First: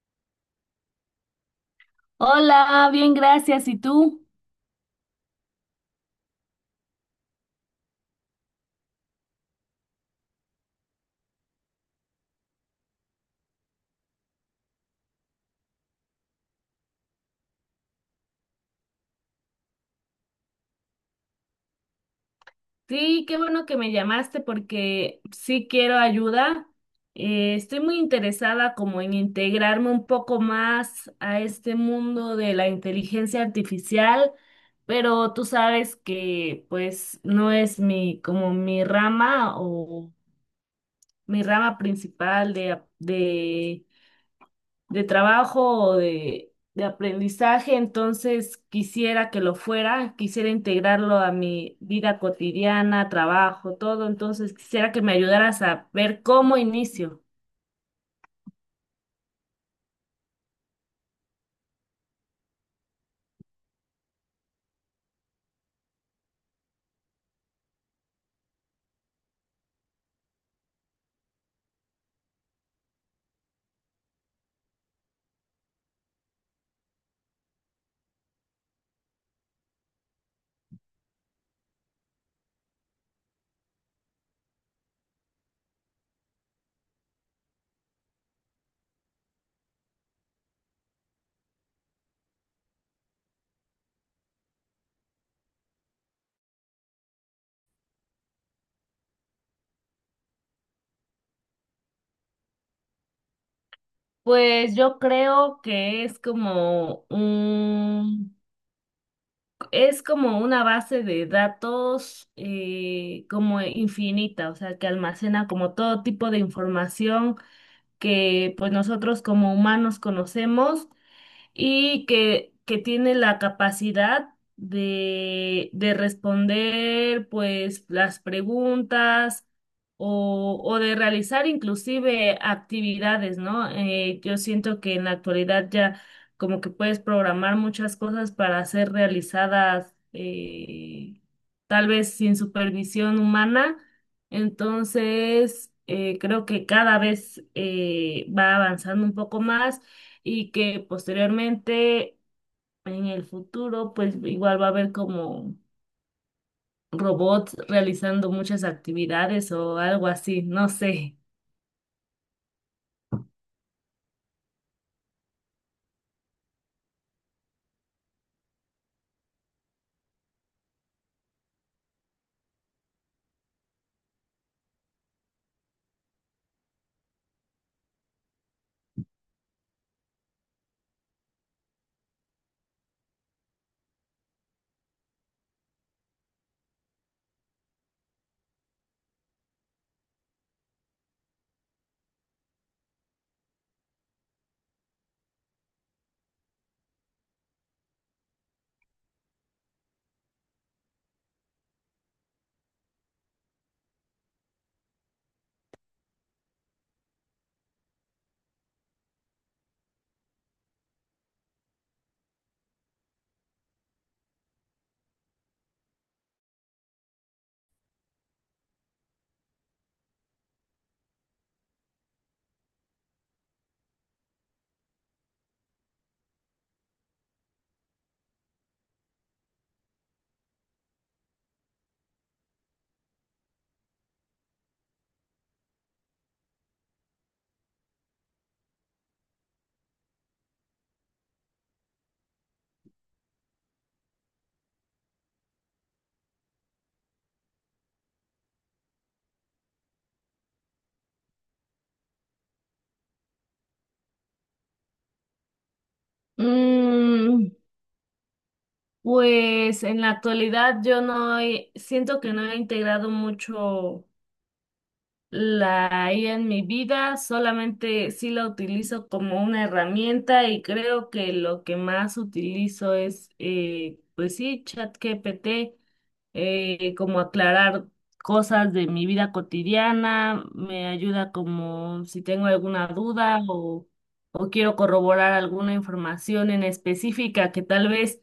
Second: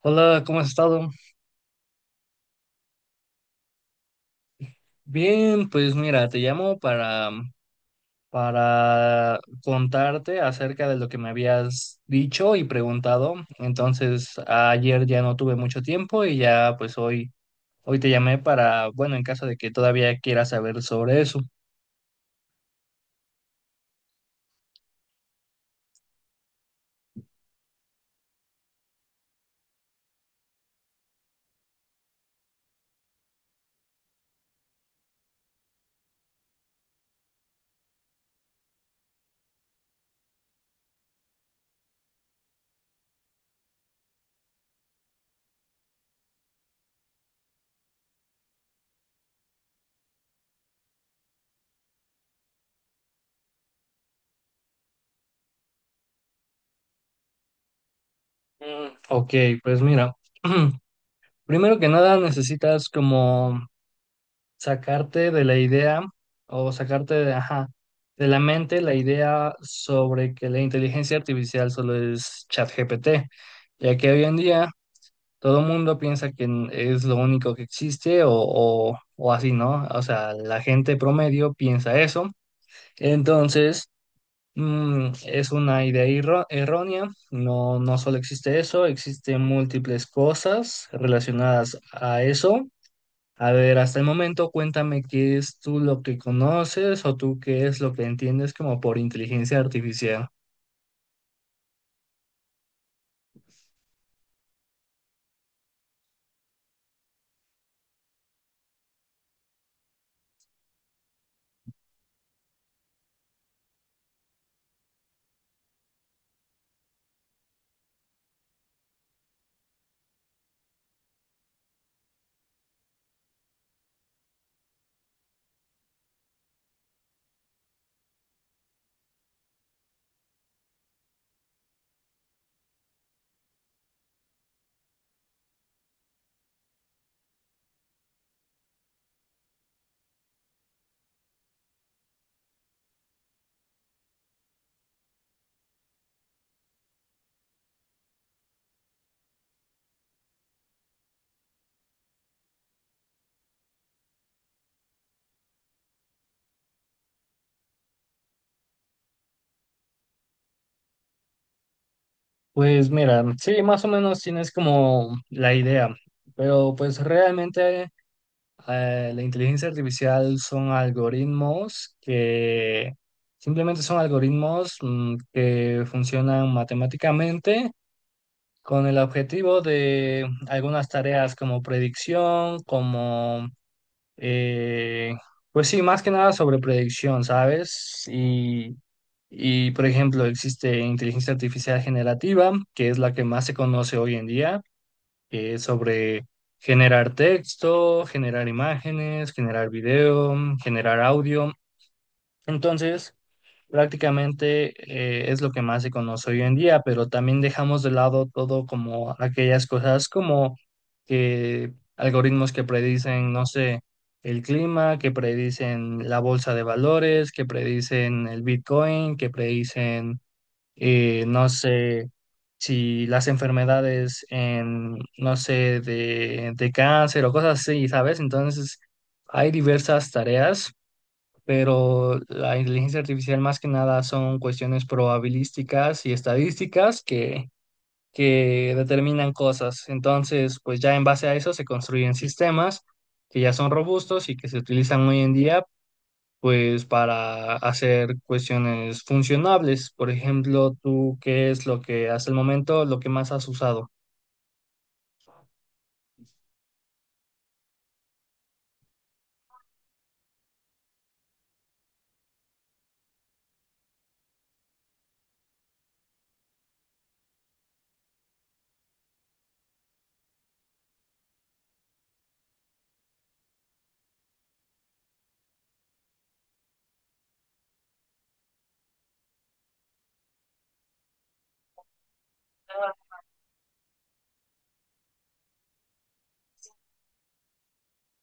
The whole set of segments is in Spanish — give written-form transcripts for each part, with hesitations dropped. Hola, ¿cómo has estado? Hola, bien, gracias. ¿Y tú? Bien, pues mira, te llamo para contarte acerca de lo que me habías dicho y preguntado. Entonces, ayer ya no tuve mucho tiempo y ya pues hoy te llamé para, bueno, en caso de que todavía quieras saber sobre eso. Sí, qué bueno que me llamaste porque sí quiero ayuda. Estoy muy interesada como en integrarme un poco más a este mundo de la inteligencia artificial, pero tú sabes que pues no es mi como mi rama o mi rama principal de, de trabajo o de aprendizaje, entonces quisiera que lo fuera, quisiera integrarlo a mi vida cotidiana, trabajo, todo, entonces quisiera que me ayudaras a ver cómo inicio. Mm, ok, pues mira, primero que nada necesitas como sacarte de la idea o sacarte de, ajá, de la mente la idea sobre que la inteligencia artificial solo es ChatGPT, ya que hoy en día todo el mundo piensa que es lo único que existe o así, ¿no? O sea, la gente promedio piensa eso. Entonces, es una errónea, no, no solo existe eso, existen múltiples cosas relacionadas a eso. A ver, hasta el momento cuéntame qué es tú lo que conoces o tú qué es lo que entiendes como por inteligencia artificial. Pues yo creo que es es como una base de datos como infinita, o sea, que almacena como todo tipo de información que pues nosotros como humanos conocemos y que tiene la capacidad de responder pues las preguntas o de realizar inclusive actividades, ¿no? Yo siento que en la actualidad ya como que puedes programar muchas cosas para ser realizadas tal vez sin supervisión humana. Entonces, creo que cada vez va avanzando un poco más y que posteriormente en el futuro pues igual va a haber como robots realizando muchas actividades o algo así, no sé. Pues mira, sí, más o menos tienes como la idea, pero pues realmente la inteligencia artificial son algoritmos que simplemente son algoritmos que funcionan matemáticamente con el objetivo de algunas tareas como predicción, como Eh, pues sí, más que nada sobre predicción, ¿sabes? Por ejemplo, existe inteligencia artificial generativa, que es la que más se conoce hoy en día, que es sobre generar texto, generar imágenes, generar video, generar audio. Entonces, prácticamente es lo que más se conoce hoy en día, pero también dejamos de lado todo como aquellas cosas como que algoritmos que predicen, no sé, el clima, que predicen la bolsa de valores, que predicen el Bitcoin, que predicen, no sé, si las enfermedades en, no sé, de cáncer o cosas así, ¿sabes? Entonces, hay diversas tareas, pero la inteligencia artificial más que nada son cuestiones probabilísticas y estadísticas que determinan cosas. Entonces, pues ya en base a eso se construyen sistemas que ya son robustos y que se utilizan hoy en día, pues para hacer cuestiones funcionables. Por ejemplo, tú, ¿qué es lo que hasta el momento lo que más has usado? Mm, pues en la actualidad yo no he- siento que no he integrado mucho la IA en mi vida, solamente sí la utilizo como una herramienta y creo que lo que más utilizo es pues sí, ChatGPT, como aclarar cosas de mi vida cotidiana, me ayuda como si tengo alguna duda o quiero corroborar alguna información en específica que tal vez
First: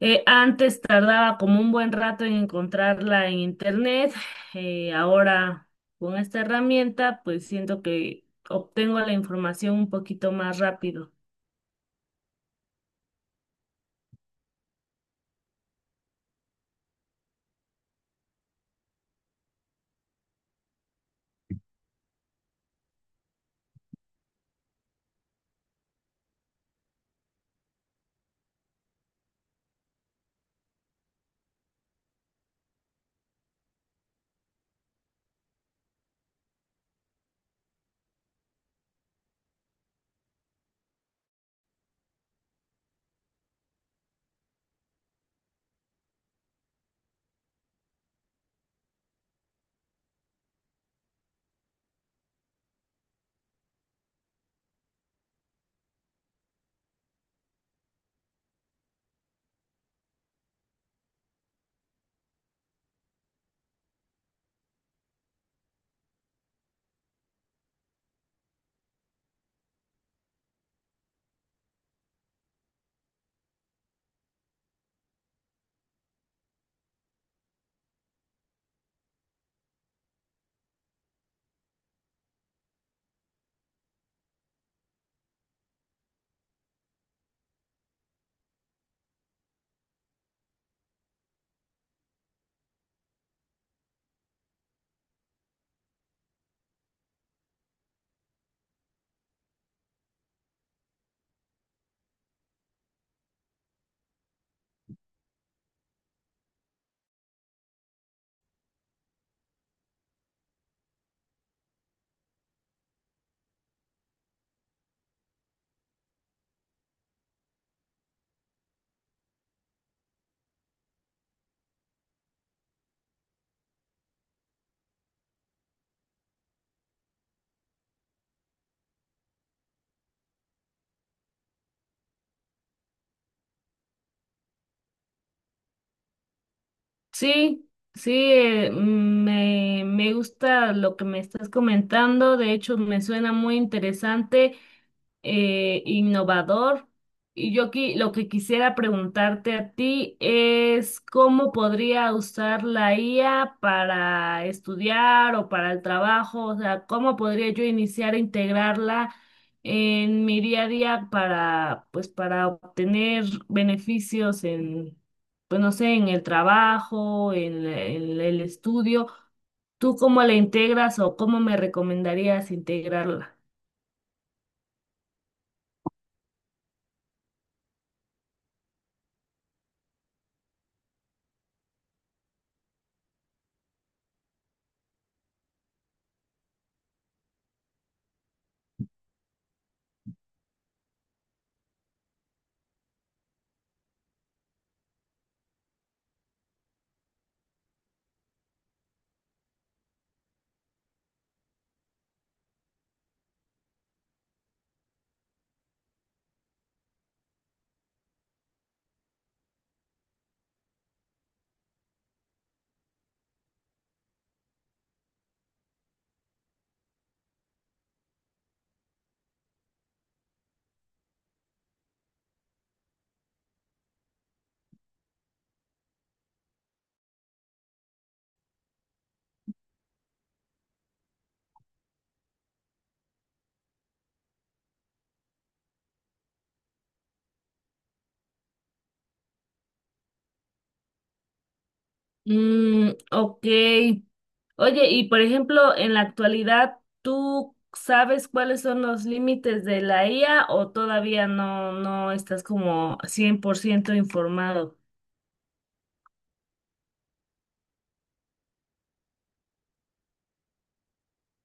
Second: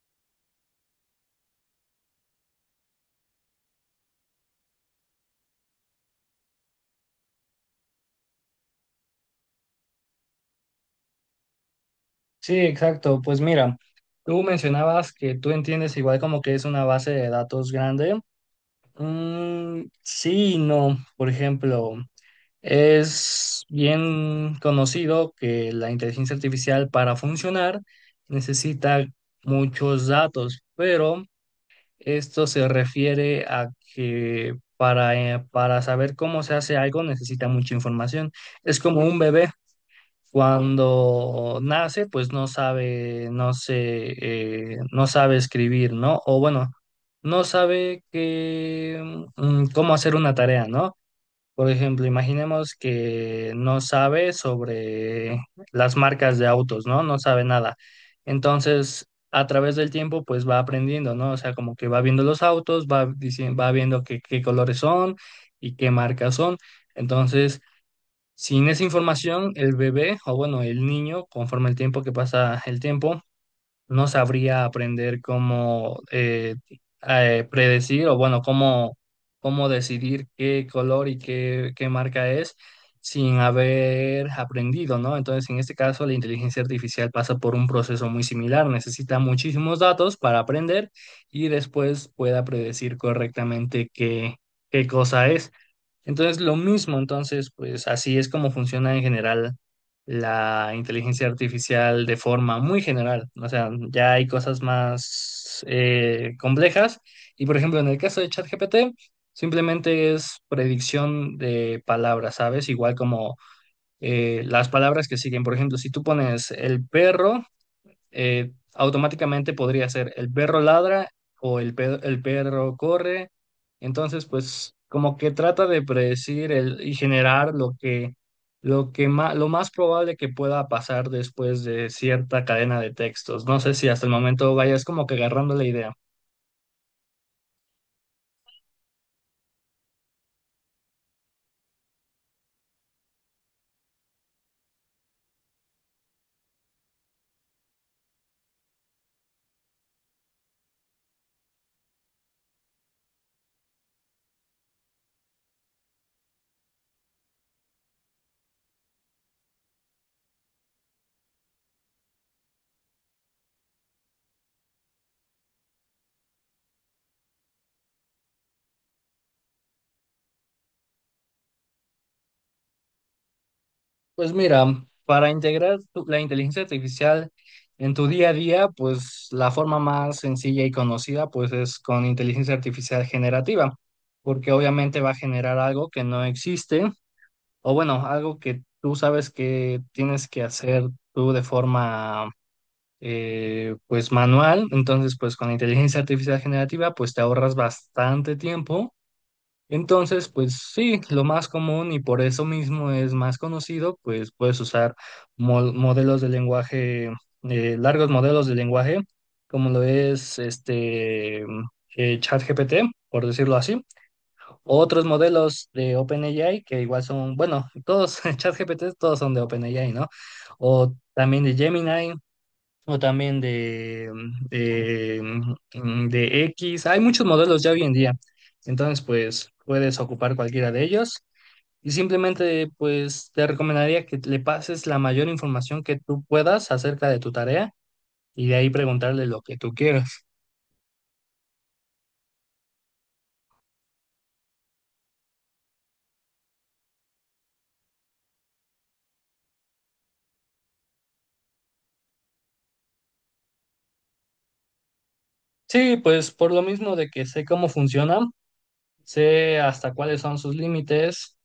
antes tardaba como un buen rato en encontrarla en internet, ahora con esta herramienta pues siento que obtengo la información un poquito más rápido. Sí, exacto. Pues mira. Tú mencionabas que tú entiendes igual como que es una base de datos grande. Mm, sí, y no. Por ejemplo, es bien conocido que la inteligencia artificial para funcionar necesita muchos datos, pero esto se refiere a que para saber cómo se hace algo necesita mucha información. Es como un bebé cuando nace, pues no sabe, no sé, no sabe escribir, ¿no? O bueno, no sabe que, cómo hacer una tarea, ¿no? Por ejemplo, imaginemos que no sabe sobre las marcas de autos, ¿no? No sabe nada. Entonces, a través del tiempo, pues va aprendiendo, ¿no? O sea, como que va viendo los autos, va diciendo, va viendo qué colores son y qué marcas son. Entonces, sin esa información, el bebé, o bueno, el niño, conforme el tiempo que pasa el tiempo, no sabría aprender cómo predecir o bueno, cómo, cómo decidir qué color y qué marca es sin haber aprendido, ¿no? Entonces, en este caso, la inteligencia artificial pasa por un proceso muy similar, necesita muchísimos datos para aprender y después pueda predecir correctamente qué, qué cosa es. Entonces, lo mismo, entonces, pues así es como funciona en general la inteligencia artificial de forma muy general. O sea, ya hay cosas más complejas. Y por ejemplo, en el caso de ChatGPT, simplemente es predicción de palabras, ¿sabes? Igual como las palabras que siguen. Por ejemplo, si tú pones el perro automáticamente podría ser el perro ladra o el perro corre. Entonces, pues como que trata de predecir el, y generar lo que, lo que lo más probable que pueda pasar después de cierta cadena de textos. No sé si hasta el momento vayas como que agarrando la idea. Sí, sí, me gusta lo que me estás comentando, de hecho me suena muy interesante, innovador. Y lo que quisiera preguntarte a ti es cómo podría usar la IA para estudiar o para el trabajo, o sea, cómo podría yo iniciar a integrarla en mi día a día para, pues, para obtener beneficios en, pues, no sé, en el trabajo, en el estudio. ¿Tú cómo la integras o cómo me recomendarías integrarla? Pues mira, para integrar la inteligencia artificial en tu día a día, pues la forma más sencilla y conocida, pues es con inteligencia artificial generativa, porque obviamente va a generar algo que no existe, o bueno, algo que tú sabes que tienes que hacer tú de forma, pues manual. Entonces, pues con inteligencia artificial generativa, pues te ahorras bastante tiempo. Entonces, pues sí, lo más común y por eso mismo es más conocido, pues puedes usar modelos de lenguaje, largos modelos de lenguaje, como lo es este ChatGPT, por decirlo así, otros modelos de OpenAI que igual son, bueno, todos ChatGPT, todos son de OpenAI, ¿no? O también de Gemini, o también de, de X. Hay muchos modelos ya hoy en día. Entonces, pues puedes ocupar cualquiera de ellos. Y simplemente, pues te recomendaría que le pases la mayor información que tú puedas acerca de tu tarea y de ahí preguntarle lo que tú quieras. Mm, ok. Oye, y por ejemplo, en la actualidad, ¿tú sabes cuáles son los límites de la IA o todavía no, no estás como 100% informado? Sí, pues por lo mismo de que sé cómo funcionan, sé hasta cuáles son sus límites,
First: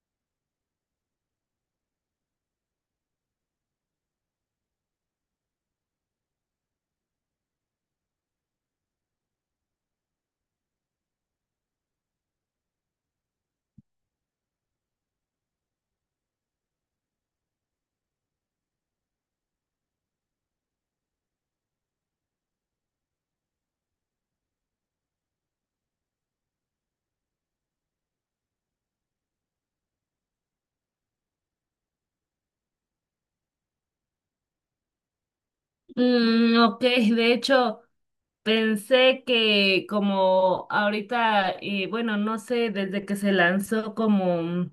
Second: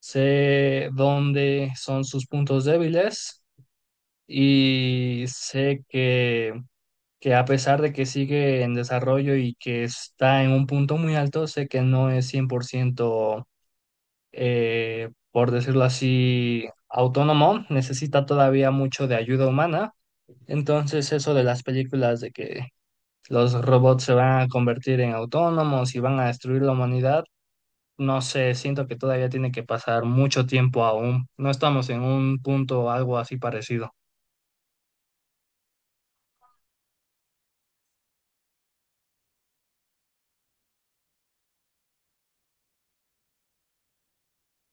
sé dónde son sus puntos débiles y sé que a pesar de que sigue en desarrollo y que está en un punto muy alto, sé que no es 100%, por decirlo así, autónomo, necesita todavía mucho de ayuda humana. Entonces, eso de las películas de que los robots se van a convertir en autónomos y van a destruir la humanidad, no sé, siento que todavía tiene que pasar mucho tiempo aún. No estamos en un punto algo así parecido. Mm, ok, de hecho, pensé que como ahorita, bueno, no sé, desde que se lanzó como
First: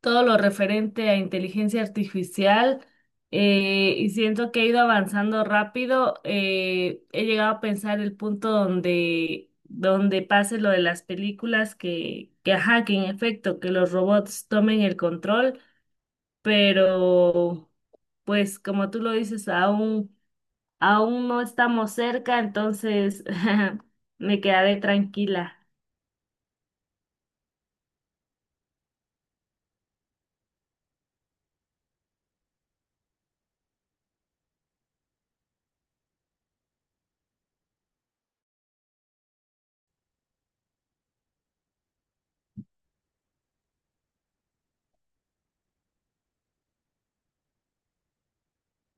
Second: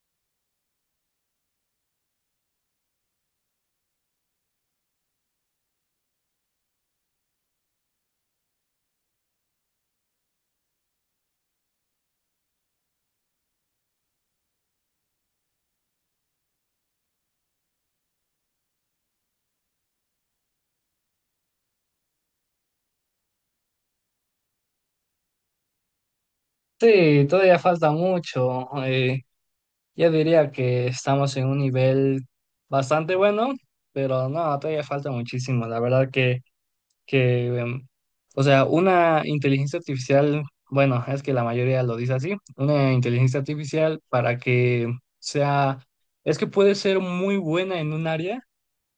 todo lo referente a inteligencia artificial, y siento que he ido avanzando rápido. He llegado a pensar el punto donde, donde pase lo de las películas ajá, que en efecto, que los robots tomen el control, pero pues como tú lo dices, aún, aún no estamos cerca, entonces me quedaré tranquila. Sí, todavía falta mucho. Yo diría que estamos en un nivel bastante bueno, pero no, todavía falta muchísimo. La verdad que o sea, una inteligencia artificial, bueno, es que la mayoría lo dice así, una inteligencia artificial para que sea, es que puede ser muy buena en un área,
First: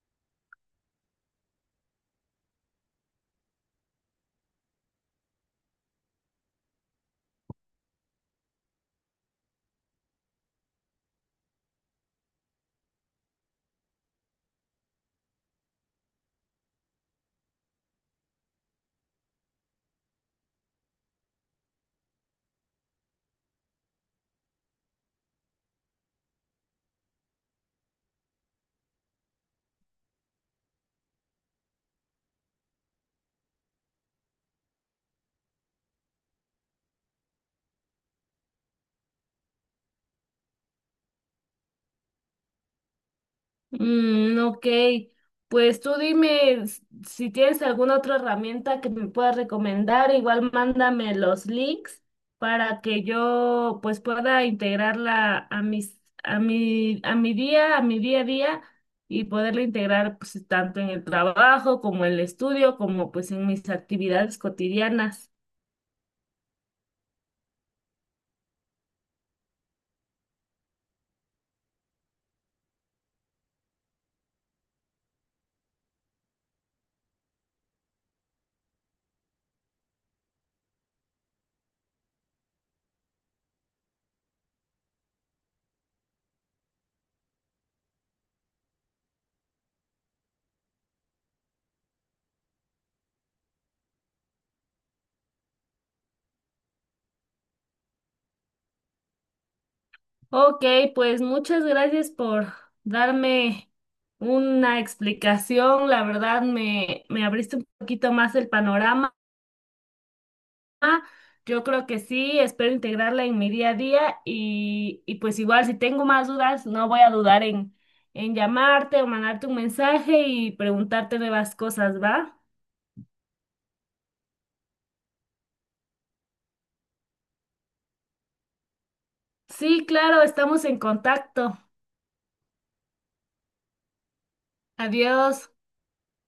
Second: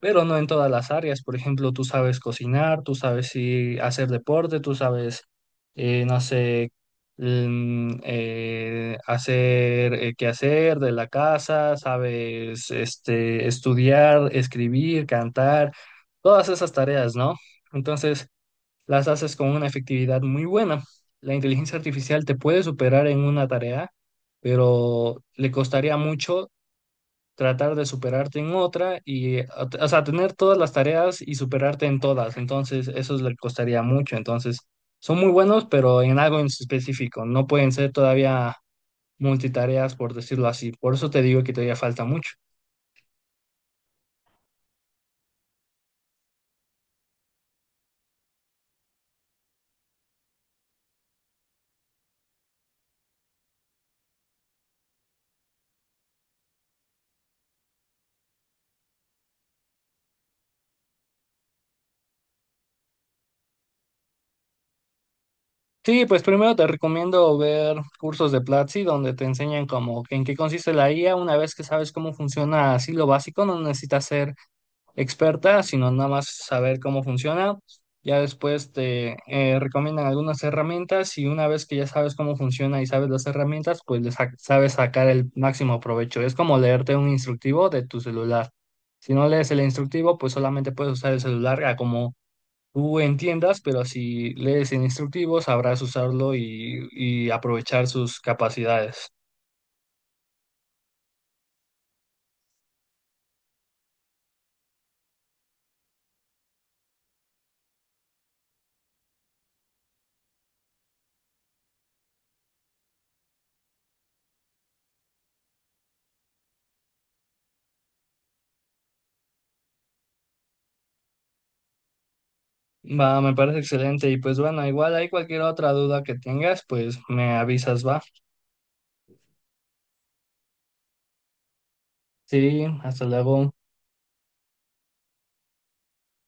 pero no en todas las áreas. Por ejemplo, tú sabes cocinar, tú sabes sí, hacer deporte, tú sabes, no sé, hacer qué hacer de la casa, sabes este, estudiar, escribir, cantar, todas esas tareas, ¿no? Entonces, las haces con una efectividad muy buena. La inteligencia artificial te puede superar en una tarea, pero le costaría mucho tratar de superarte en otra y, o sea, tener todas las tareas y superarte en todas. Entonces, eso le costaría mucho. Entonces, son muy buenos, pero en algo en específico. No pueden ser todavía multitareas, por decirlo así. Por eso te digo que todavía falta mucho. Mm, ok, pues tú dime si tienes alguna otra herramienta que me puedas recomendar, igual mándame los links para que yo pues pueda integrarla a mis, a mi, a mi día a día y poderla integrar pues tanto en el trabajo como en el estudio como pues en mis actividades cotidianas. Sí, pues primero te recomiendo ver cursos de Platzi donde te enseñan como que en qué consiste la IA. Una vez que sabes cómo funciona así lo básico, no necesitas ser experta, sino nada más saber cómo funciona. Ya después te recomiendan algunas herramientas y una vez que ya sabes cómo funciona y sabes las herramientas, pues le sabes sacar el máximo provecho. Es como leerte un instructivo de tu celular. Si no lees el instructivo, pues solamente puedes usar el celular a como tú entiendas, pero si lees el instructivo, sabrás usarlo y aprovechar sus capacidades. Ok, pues muchas gracias por darme una explicación. La verdad me abriste un poquito más el panorama. Yo creo que sí, espero integrarla en mi día a día y pues igual si tengo más dudas, no voy a dudar en llamarte o mandarte un mensaje y preguntarte nuevas cosas, ¿va? Va, me parece excelente. Y pues bueno, igual hay cualquier otra duda que tengas, pues me avisas, va. Sí, claro, estamos en contacto. Sí, hasta luego. Adiós.